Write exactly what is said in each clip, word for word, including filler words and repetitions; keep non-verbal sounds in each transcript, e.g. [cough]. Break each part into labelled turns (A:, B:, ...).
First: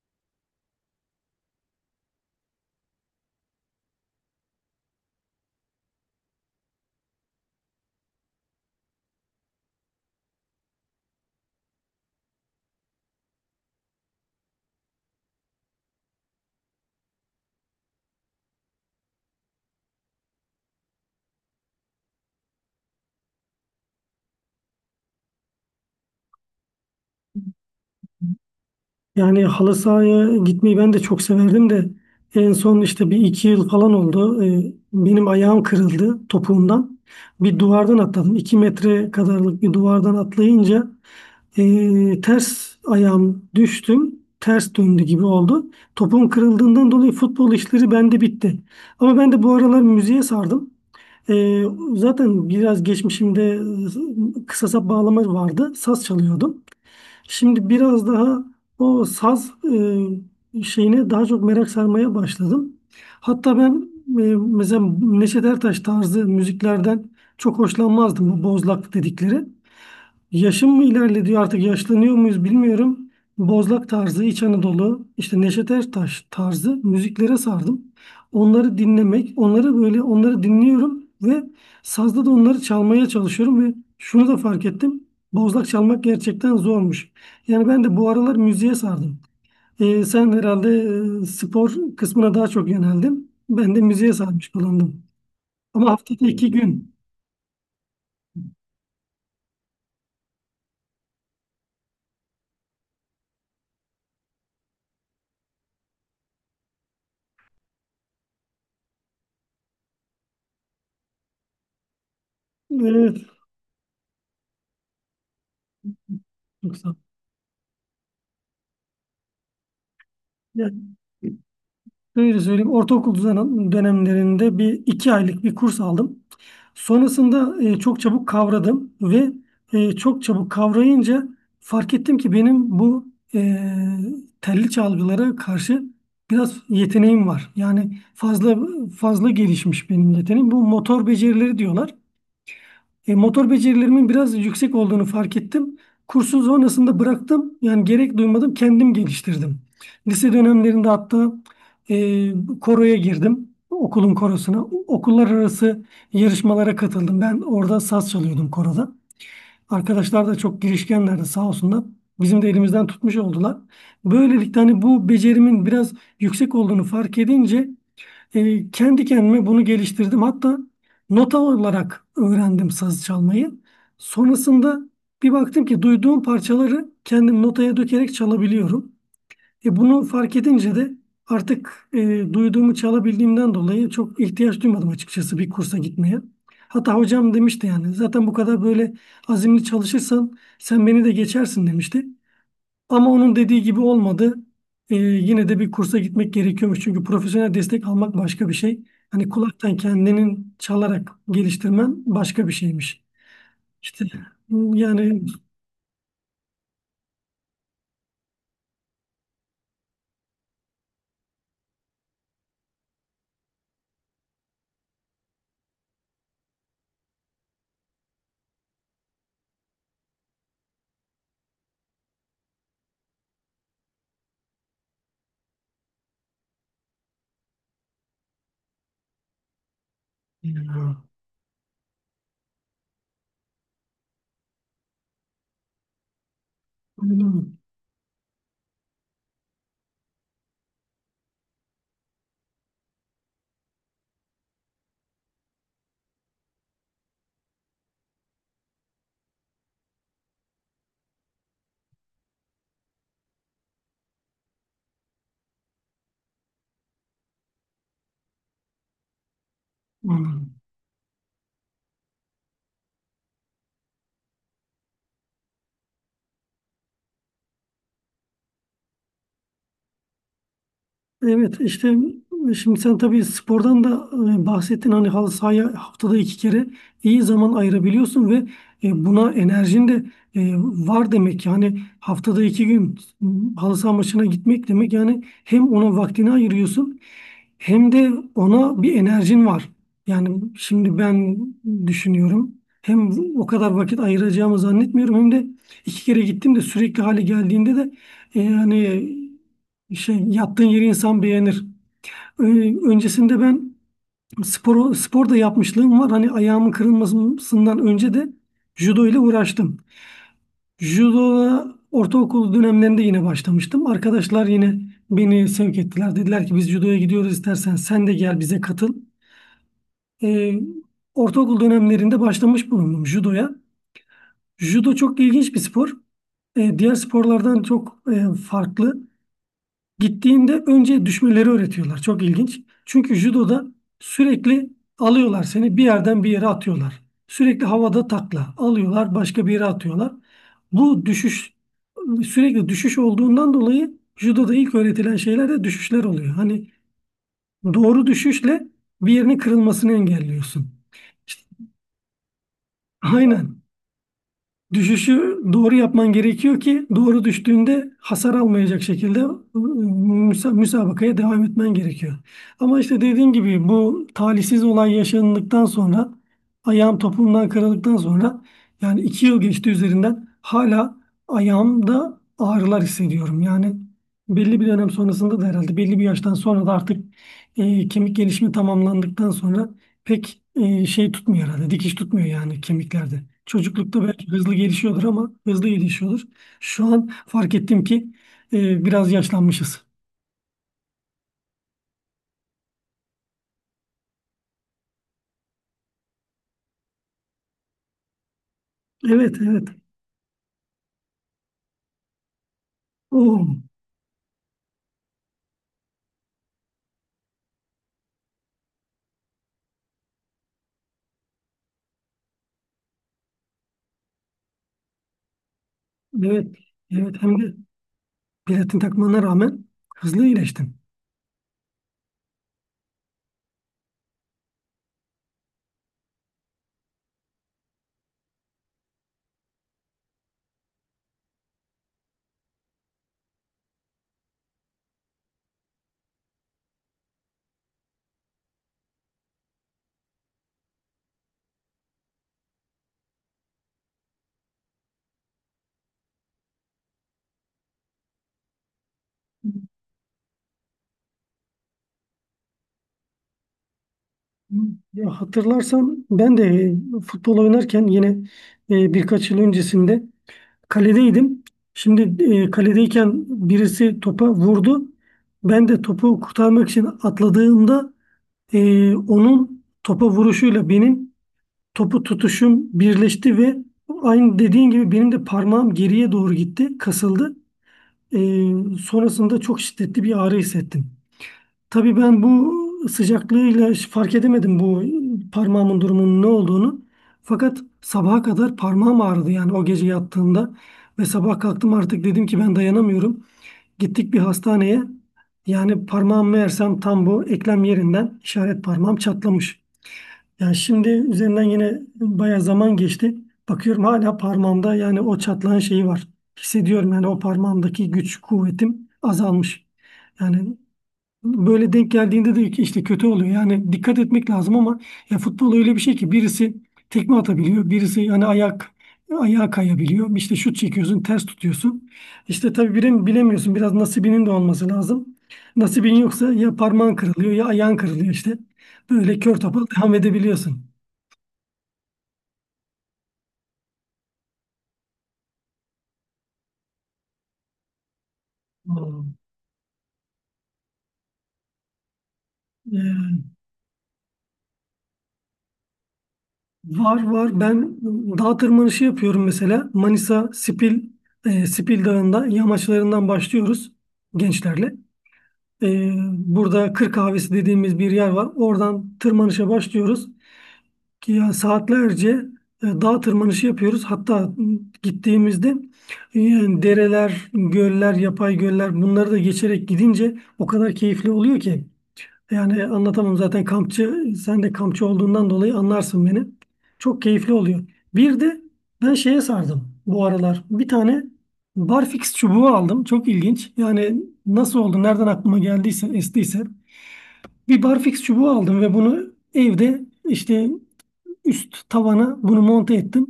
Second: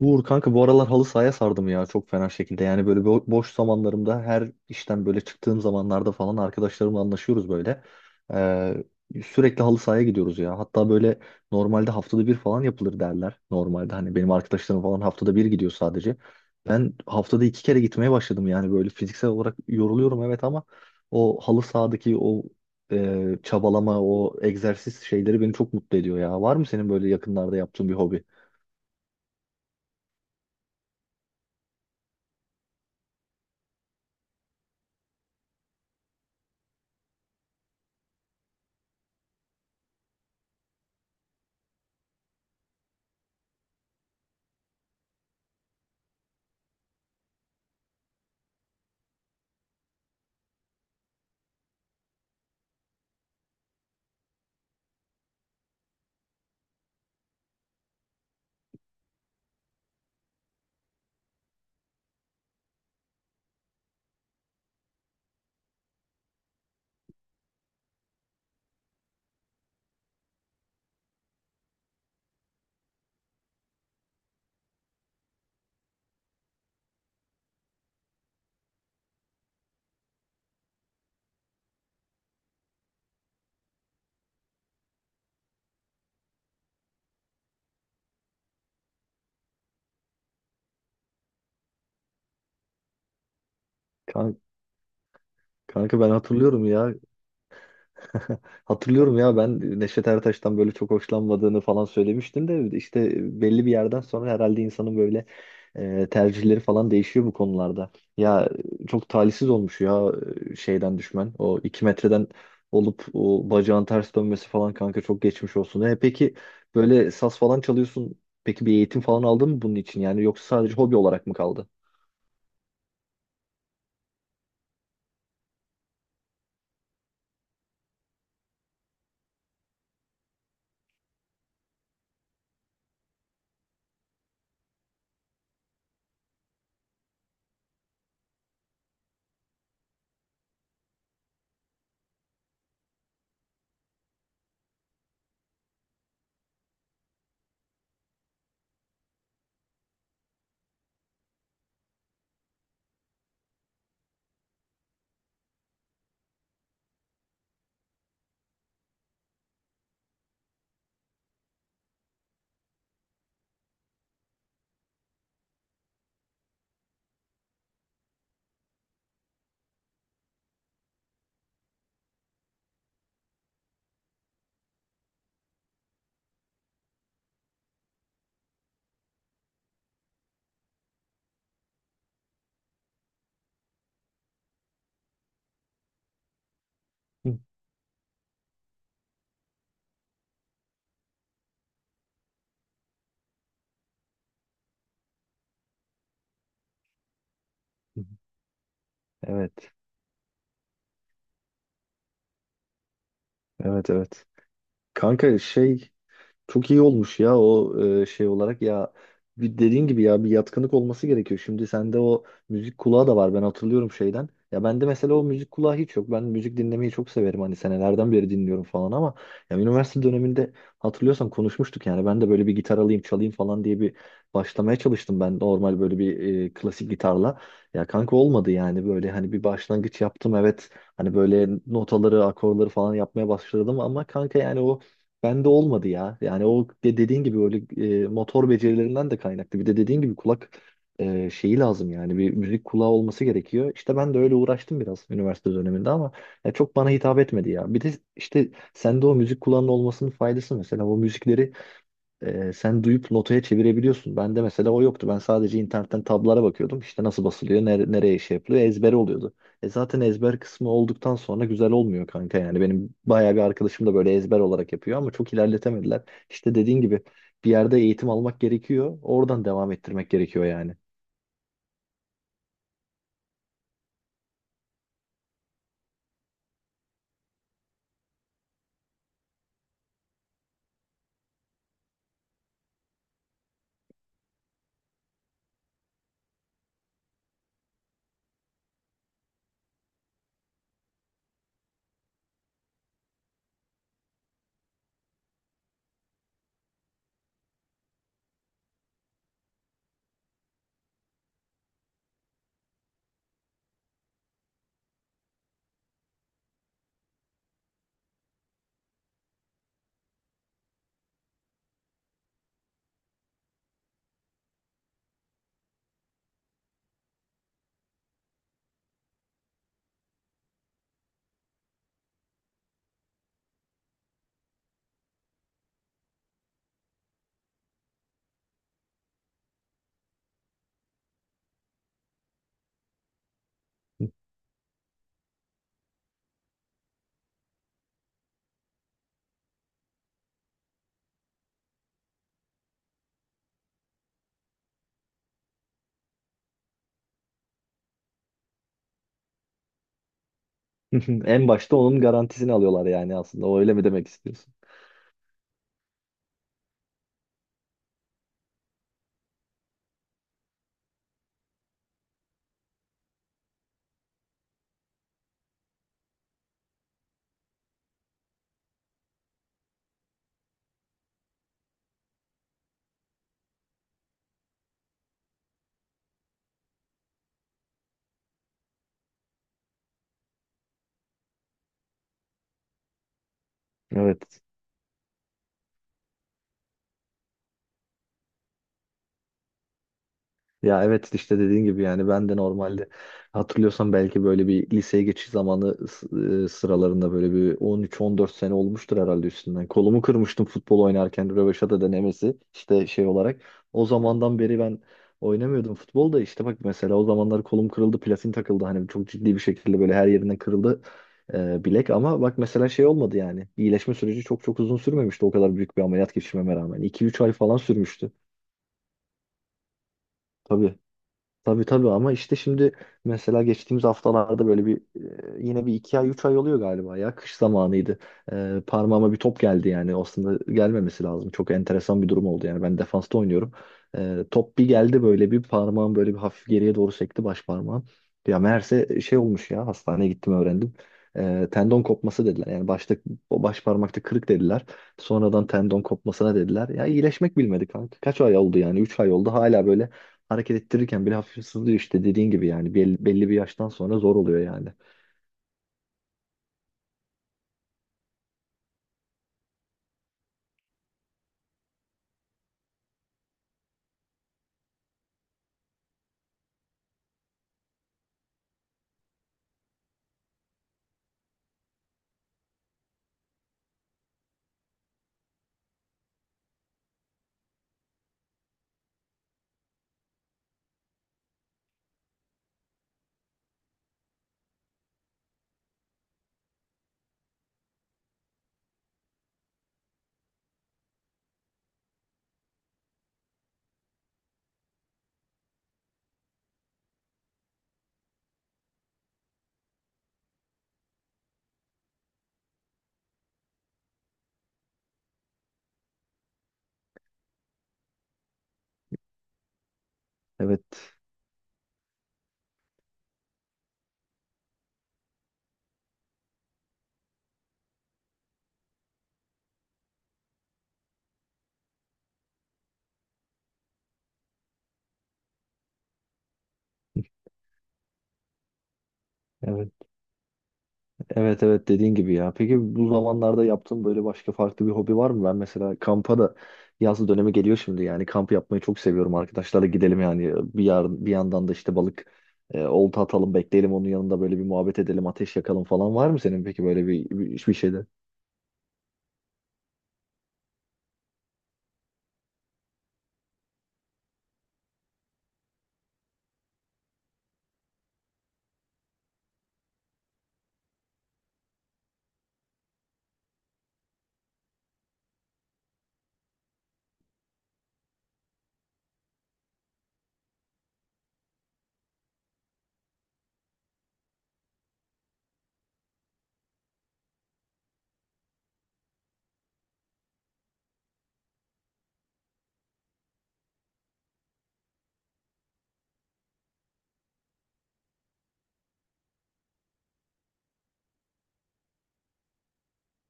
A: Uğur kanka bu aralar halı sahaya sardım ya çok fena şekilde. Yani böyle bo- boş zamanlarımda her işten böyle çıktığım zamanlarda falan arkadaşlarımla anlaşıyoruz böyle. Ee, sürekli halı sahaya gidiyoruz ya. Hatta böyle normalde haftada bir falan yapılır derler. Normalde hani benim arkadaşlarım falan haftada bir gidiyor sadece. Ben haftada iki kere gitmeye başladım, yani böyle fiziksel olarak yoruluyorum, evet, ama o halı sahadaki o e, çabalama, o egzersiz şeyleri beni çok mutlu ediyor ya. Var mı senin böyle yakınlarda yaptığın bir hobi?
B: Yani halı sahaya gitmeyi ben de çok severdim de en son işte bir iki yıl falan oldu. Ee, Benim ayağım kırıldı topuğumdan. Bir duvardan atladım. iki metre kadarlık bir duvardan atlayınca ee, ters ayağım düştüm. Ters döndü gibi oldu. Topuğum kırıldığından dolayı futbol işleri bende bitti. Ama ben de bu aralar müziğe sardım. Ee, zaten biraz geçmişimde e, kısa sap bağlama vardı. Saz çalıyordum. Şimdi biraz daha o saz e, şeyine daha çok merak sarmaya başladım. Hatta ben e, mesela Neşet Ertaş tarzı müziklerden çok hoşlanmazdım bu bozlak dedikleri. Yaşım mı ilerlediği artık yaşlanıyor muyuz bilmiyorum. Bozlak tarzı, İç Anadolu, işte Neşet Ertaş tarzı müziklere sardım. Onları dinlemek, onları böyle onları dinliyorum ve sazda da onları çalmaya çalışıyorum ve şunu da fark ettim. Bozlak çalmak gerçekten zormuş. Yani ben de bu aralar müziğe sardım. Ee, sen herhalde e, spor kısmına daha çok yöneldin. Ben de müziğe sarmış bulundum. Ama
A: Kanka ben
B: haftada iki
A: hatırlıyorum
B: gün.
A: ya. [laughs] Hatırlıyorum ya, ben Neşet Ertaş'tan böyle çok hoşlanmadığını falan söylemiştin de işte belli bir yerden sonra herhalde insanın böyle e, tercihleri falan değişiyor bu konularda. Ya çok talihsiz olmuş ya e, şeyden düşmen. O iki metreden olup
B: Evet,
A: o bacağın ters dönmesi falan, kanka, çok geçmiş olsun. E, peki
B: çok sağ ol.
A: böyle saz falan çalıyorsun. Peki bir eğitim falan aldın mı bunun için? Yani yoksa sadece
B: Yani,
A: hobi olarak mı kaldı?
B: şöyle söyleyeyim, ortaokul düzen- dönemlerinde bir iki aylık bir kurs aldım. Sonrasında e, çok çabuk kavradım ve e, çok çabuk kavrayınca fark ettim ki benim bu e, telli çalgılara karşı biraz yeteneğim var. Yani fazla fazla gelişmiş benim yeteneğim. Bu motor becerileri diyorlar. E, motor becerilerimin biraz yüksek olduğunu fark ettim. Kursun sonrasında bıraktım. Yani gerek duymadım, kendim geliştirdim. Lise dönemlerinde hatta e, koroya girdim. Okulun korosuna. Okullar arası yarışmalara katıldım. Ben orada saz çalıyordum koroda. Arkadaşlar da çok girişkenlerdi sağ olsunlar. Bizim de elimizden tutmuş oldular. Böylelikle hani bu becerimin biraz yüksek olduğunu fark edince e, kendi kendime bunu geliştirdim. Hatta nota olarak öğrendim saz çalmayı. Sonrasında bir baktım ki duyduğum parçaları kendim notaya dökerek çalabiliyorum. E, bunu fark edince de artık e, duyduğumu çalabildiğimden dolayı çok ihtiyaç duymadım açıkçası bir kursa gitmeye. Hatta hocam
A: Hı.
B: demişti yani zaten bu kadar böyle azimli çalışırsan sen beni de geçersin demişti. Ama onun dediği gibi olmadı. Ee, yine de bir kursa gitmek gerekiyormuş. Çünkü profesyonel destek almak başka bir şey. Hani
A: Evet.
B: kulaktan kendinin çalarak geliştirmen başka bir şeymiş.
A: Evet,
B: İşte,
A: evet.
B: yani...
A: Kanka şey, çok iyi olmuş ya o e, şey olarak ya, bir dediğin gibi ya, bir yatkınlık olması gerekiyor. Şimdi sende o müzik kulağı da var, ben hatırlıyorum şeyden. Ya bende mesela o müzik kulağı hiç yok. Ben müzik dinlemeyi çok severim, hani senelerden beri dinliyorum falan, ama ya üniversite döneminde hatırlıyorsan konuşmuştuk, yani ben de böyle bir gitar alayım çalayım falan diye bir başlamaya çalıştım, ben normal böyle bir e, klasik gitarla. Ya kanka olmadı yani, böyle hani bir başlangıç yaptım evet,
B: Ya,
A: hani böyle notaları akorları falan yapmaya başladım ama kanka yani o bende olmadı ya. Yani o de dediğin gibi, öyle
B: anladım,
A: e, motor becerilerinden de kaynaklı. Bir de dediğin gibi kulak e, şeyi lazım, yani bir müzik kulağı olması gerekiyor. İşte ben de öyle uğraştım biraz üniversite döneminde ama ya çok bana hitap etmedi ya. Bir de işte sende o müzik kulağının olmasının faydası, mesela o müzikleri ee, sen duyup notaya çevirebiliyorsun. Bende mesela o yoktu. Ben sadece internetten tablara bakıyordum. İşte nasıl basılıyor, nere- nereye şey yapılıyor, ezber oluyordu. E zaten ezber
B: anladım.
A: kısmı olduktan sonra güzel olmuyor kanka yani. Benim bayağı bir arkadaşım da böyle ezber olarak yapıyor ama çok ilerletemediler. İşte dediğin gibi bir yerde eğitim almak gerekiyor. Oradan devam ettirmek gerekiyor yani.
B: Evet, işte şimdi sen tabii spordan da e, bahsettin, hani halı sahaya haftada iki kere iyi zaman ayırabiliyorsun ve e, buna enerjin de e, var demek. Yani haftada iki gün m, halı saha maçına gitmek demek, yani hem ona vaktini ayırıyorsun hem de ona bir enerjin var. Yani şimdi ben düşünüyorum, hem o kadar vakit ayıracağımı zannetmiyorum hem de iki kere gittim de sürekli hale geldiğinde de e, yani şey, yattığın yeri insan beğenir. Ö- Öncesinde ben spor, spor da yapmışlığım var. Hani ayağımın kırılmasından önce de judo ile uğraştım. Judo'ya ortaokul dönemlerinde yine başlamıştım. Arkadaşlar yine beni sevk ettiler. Dediler ki biz judoya gidiyoruz, istersen sen de gel bize katıl. Ee, ortaokul dönemlerinde başlamış bulundum judoya. Judo çok ilginç bir spor. E, diğer sporlardan çok e, farklı. Gittiğinde önce düşmeleri öğretiyorlar. Çok ilginç. Çünkü judoda sürekli alıyorlar seni, bir yerden bir yere atıyorlar. Sürekli havada takla alıyorlar, başka bir yere atıyorlar. Bu düşüş sürekli düşüş olduğundan dolayı judoda ilk öğretilen şeyler de düşüşler oluyor. Hani doğru düşüşle bir yerinin kırılmasını engelliyorsun.
A: [laughs]
B: İşte,
A: En başta onun garantisini alıyorlar yani aslında. O
B: aynen.
A: öyle mi demek istiyorsun?
B: Düşüşü doğru yapman gerekiyor ki doğru düştüğünde hasar almayacak şekilde ıı, müsa- müsabakaya devam etmen gerekiyor. Ama işte dediğim gibi bu talihsiz olay yaşandıktan sonra, ayağım topuğumdan kırıldıktan sonra, yani iki yıl geçti üzerinden, hala ayağımda ağrılar hissediyorum. Yani belli bir dönem sonrasında da herhalde, belli bir yaştan sonra da artık e, kemik gelişimi tamamlandıktan sonra pek e, şey tutmuyor herhalde. Dikiş tutmuyor yani kemiklerde. Çocuklukta belki
A: Evet.
B: hızlı gelişiyordur ama hızlı gelişiyordur. Şu an fark ettim ki e, biraz yaşlanmışız.
A: Ya evet, işte dediğin gibi, yani ben de normalde, hatırlıyorsan, belki böyle bir liseye geçiş zamanı s- e, sıralarında, böyle bir on üç on dört sene olmuştur herhalde
B: Evet,
A: üstünden.
B: evet.
A: Kolumu kırmıştım futbol oynarken, röveşata denemesi işte şey
B: Oo,
A: olarak. O zamandan beri ben oynamıyordum futbol da, işte bak mesela o zamanlar kolum kırıldı, platin takıldı, hani çok ciddi bir şekilde böyle her yerinden kırıldı e, bilek, ama bak mesela şey olmadı yani, iyileşme süreci çok çok uzun sürmemişti, o kadar büyük bir ameliyat
B: evet,
A: geçirmeme rağmen
B: evet.
A: iki üç ay
B: Hem de
A: falan sürmüştü.
B: platin takmana rağmen hızlı iyileştim.
A: Tabii. Tabii, tabii, ama işte şimdi mesela geçtiğimiz haftalarda böyle bir e, yine bir iki ay üç ay oluyor galiba, ya kış zamanıydı. E, parmağıma bir top geldi, yani aslında gelmemesi lazım. Çok enteresan bir durum oldu yani, ben defansta oynuyorum. E, top bir geldi böyle, bir parmağım böyle bir hafif geriye doğru sekti, baş parmağım. Ya meğerse şey olmuş ya, hastaneye gittim öğrendim. E, tendon kopması dediler, yani başta o baş parmakta kırık dediler. Sonradan tendon kopmasına dediler. Ya iyileşmek bilmedi kanka. Kaç ay oldu, yani üç ay oldu, hala böyle hareket ettirirken bile hafif sızlıyor, işte dediğin gibi yani belli, belli bir yaştan sonra zor oluyor yani.
B: Ya hatırlarsan ben de e, futbol oynarken yine e, birkaç yıl öncesinde kaledeydim. Şimdi e, kaledeyken birisi topa vurdu. Ben de topu kurtarmak için atladığımda, Ee, onun topa vuruşuyla benim topu tutuşum birleşti ve aynı dediğin gibi benim de parmağım geriye doğru gitti, kasıldı. Ee, sonrasında çok şiddetli bir ağrı hissettim. Tabii ben bu sıcaklığıyla hiç fark edemedim bu parmağımın durumunun ne olduğunu. Fakat sabaha kadar parmağım ağrıdı, yani o gece yattığımda, ve sabah kalktım artık dedim ki ben dayanamıyorum. Gittik bir hastaneye. Yani parmağım meğersem tam bu eklem yerinden, işaret parmağım çatlamış. Yani şimdi üzerinden yine bayağı zaman geçti. Bakıyorum hala parmağımda yani o çatlağın şeyi var. Hissediyorum yani, o parmağımdaki güç, kuvvetim azalmış. Yani
A: Evet.
B: böyle denk geldiğinde de işte kötü oluyor. Yani dikkat etmek lazım ama ya futbol öyle bir şey ki, birisi tekme atabiliyor, birisi yani ayak ayağa kayabiliyor. İşte şut çekiyorsun, ters tutuyorsun. İşte tabii birini bilemiyorsun. Biraz nasibinin de olması lazım. Nasibin yoksa ya parmağın kırılıyor ya ayağın kırılıyor işte. Böyle kör topal
A: Evet,
B: devam edebiliyorsun.
A: evet, evet dediğin gibi ya. Peki bu zamanlarda yaptığın böyle başka farklı bir hobi var mı? Ben mesela kampa da, yaz dönemi geliyor şimdi, yani kamp yapmayı çok
B: Hmm.
A: seviyorum. Arkadaşlarla gidelim yani bir yarın bir yandan da işte balık e, olta
B: Ee,
A: atalım, bekleyelim, onun yanında böyle bir muhabbet edelim, ateş yakalım falan. Var mı senin peki böyle
B: var
A: bir,
B: var,
A: bir, bir
B: ben
A: şeyler?
B: dağ tırmanışı yapıyorum mesela, Manisa Spil e, Spil Dağı'nda yamaçlarından başlıyoruz gençlerle. Ee, burada Kır Kahvesi dediğimiz bir yer var. Oradan tırmanışa başlıyoruz ki ya saatlerce e, dağ tırmanışı yapıyoruz. Hatta m, gittiğimizde e, yani dereler, göller, yapay göller, bunları da geçerek gidince o kadar keyifli oluyor ki. Yani anlatamam, zaten kampçı, sen de kampçı olduğundan dolayı anlarsın beni. Çok keyifli oluyor. Bir de ben şeye sardım bu aralar. Bir tane barfix çubuğu aldım. Çok ilginç. Yani nasıl oldu, nereden aklıma geldiyse, estiyse. Bir barfix çubuğu aldım ve bunu evde işte üst tavana bunu monte ettim.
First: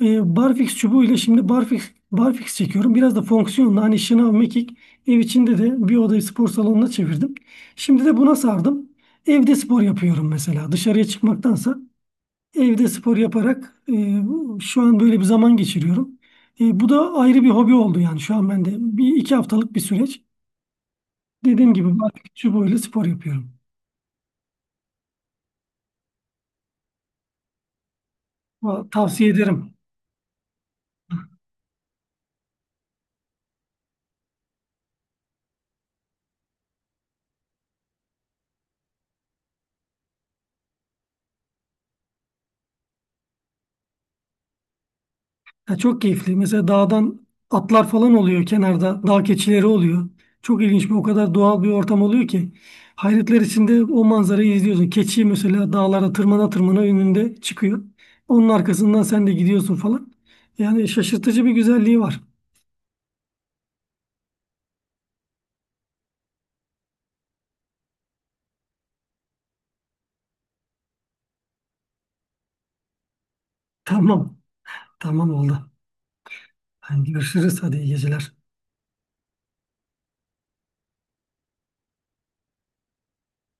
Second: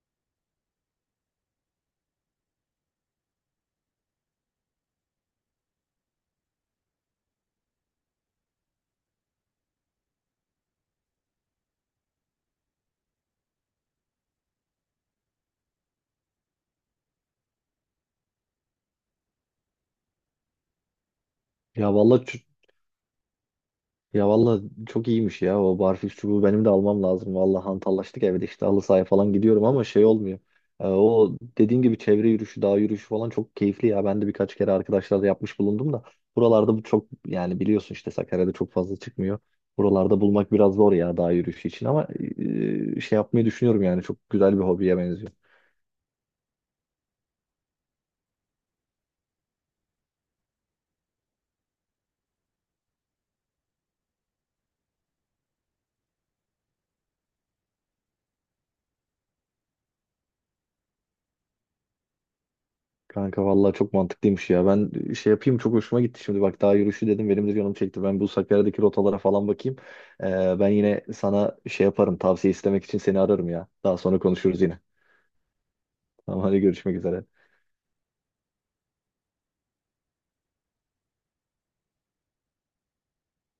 B: E, barfix çubuğuyla şimdi barfix barfix çekiyorum. Biraz da fonksiyonla, hani şınav, mekik, ev içinde de bir odayı spor salonuna çevirdim. Şimdi de buna sardım. Evde spor yapıyorum mesela. Dışarıya çıkmaktansa evde spor yaparak e, şu an böyle bir zaman geçiriyorum. E, bu da ayrı bir hobi oldu yani şu an bende. Bir iki haftalık bir süreç. Dediğim
A: Ya
B: gibi
A: vallahi
B: barfix
A: çü-
B: çubuğuyla spor yapıyorum.
A: ya vallahi çok iyiymiş ya o barfiks çubuğu, benim de almam lazım. Vallahi hantallaştık evde, işte halı
B: Va-
A: sahaya
B: Tavsiye
A: falan gidiyorum
B: ederim.
A: ama şey olmuyor. Ee, o dediğin gibi çevre yürüyüşü, dağ yürüyüşü falan çok keyifli ya. Ben de birkaç kere arkadaşlarla yapmış bulundum da buralarda bu çok, yani biliyorsun işte Sakarya'da çok fazla çıkmıyor. Buralarda bulmak biraz zor ya dağ yürüyüşü için, ama e, şey yapmayı düşünüyorum, yani çok güzel bir hobiye benziyor.
B: Ya çok keyifli. Mesela dağdan atlar falan oluyor kenarda. Dağ keçileri oluyor. Çok ilginç, bir o kadar doğal bir ortam oluyor ki. Hayretler içinde o manzarayı izliyorsun. Keçi mesela dağlara tırmana tırmana önünde çıkıyor. Onun arkasından sen de gidiyorsun falan. Yani şaşırtıcı bir güzelliği var.
A: Kanka vallahi çok mantıklıymış ya. Ben şey yapayım, çok hoşuma gitti şimdi. Bak, daha yürüyüşü dedim, benim de canım çekti. Ben bu Sakarya'daki rotalara falan bakayım. Ee, ben yine sana şey yaparım, tavsiye istemek için seni ararım ya.
B: [laughs]
A: Daha sonra
B: Tamam.
A: konuşuruz yine.
B: Tamam oldu.
A: Tamam, hadi görüşmek
B: Hadi
A: üzere.
B: görüşürüz. Hadi iyi geceler.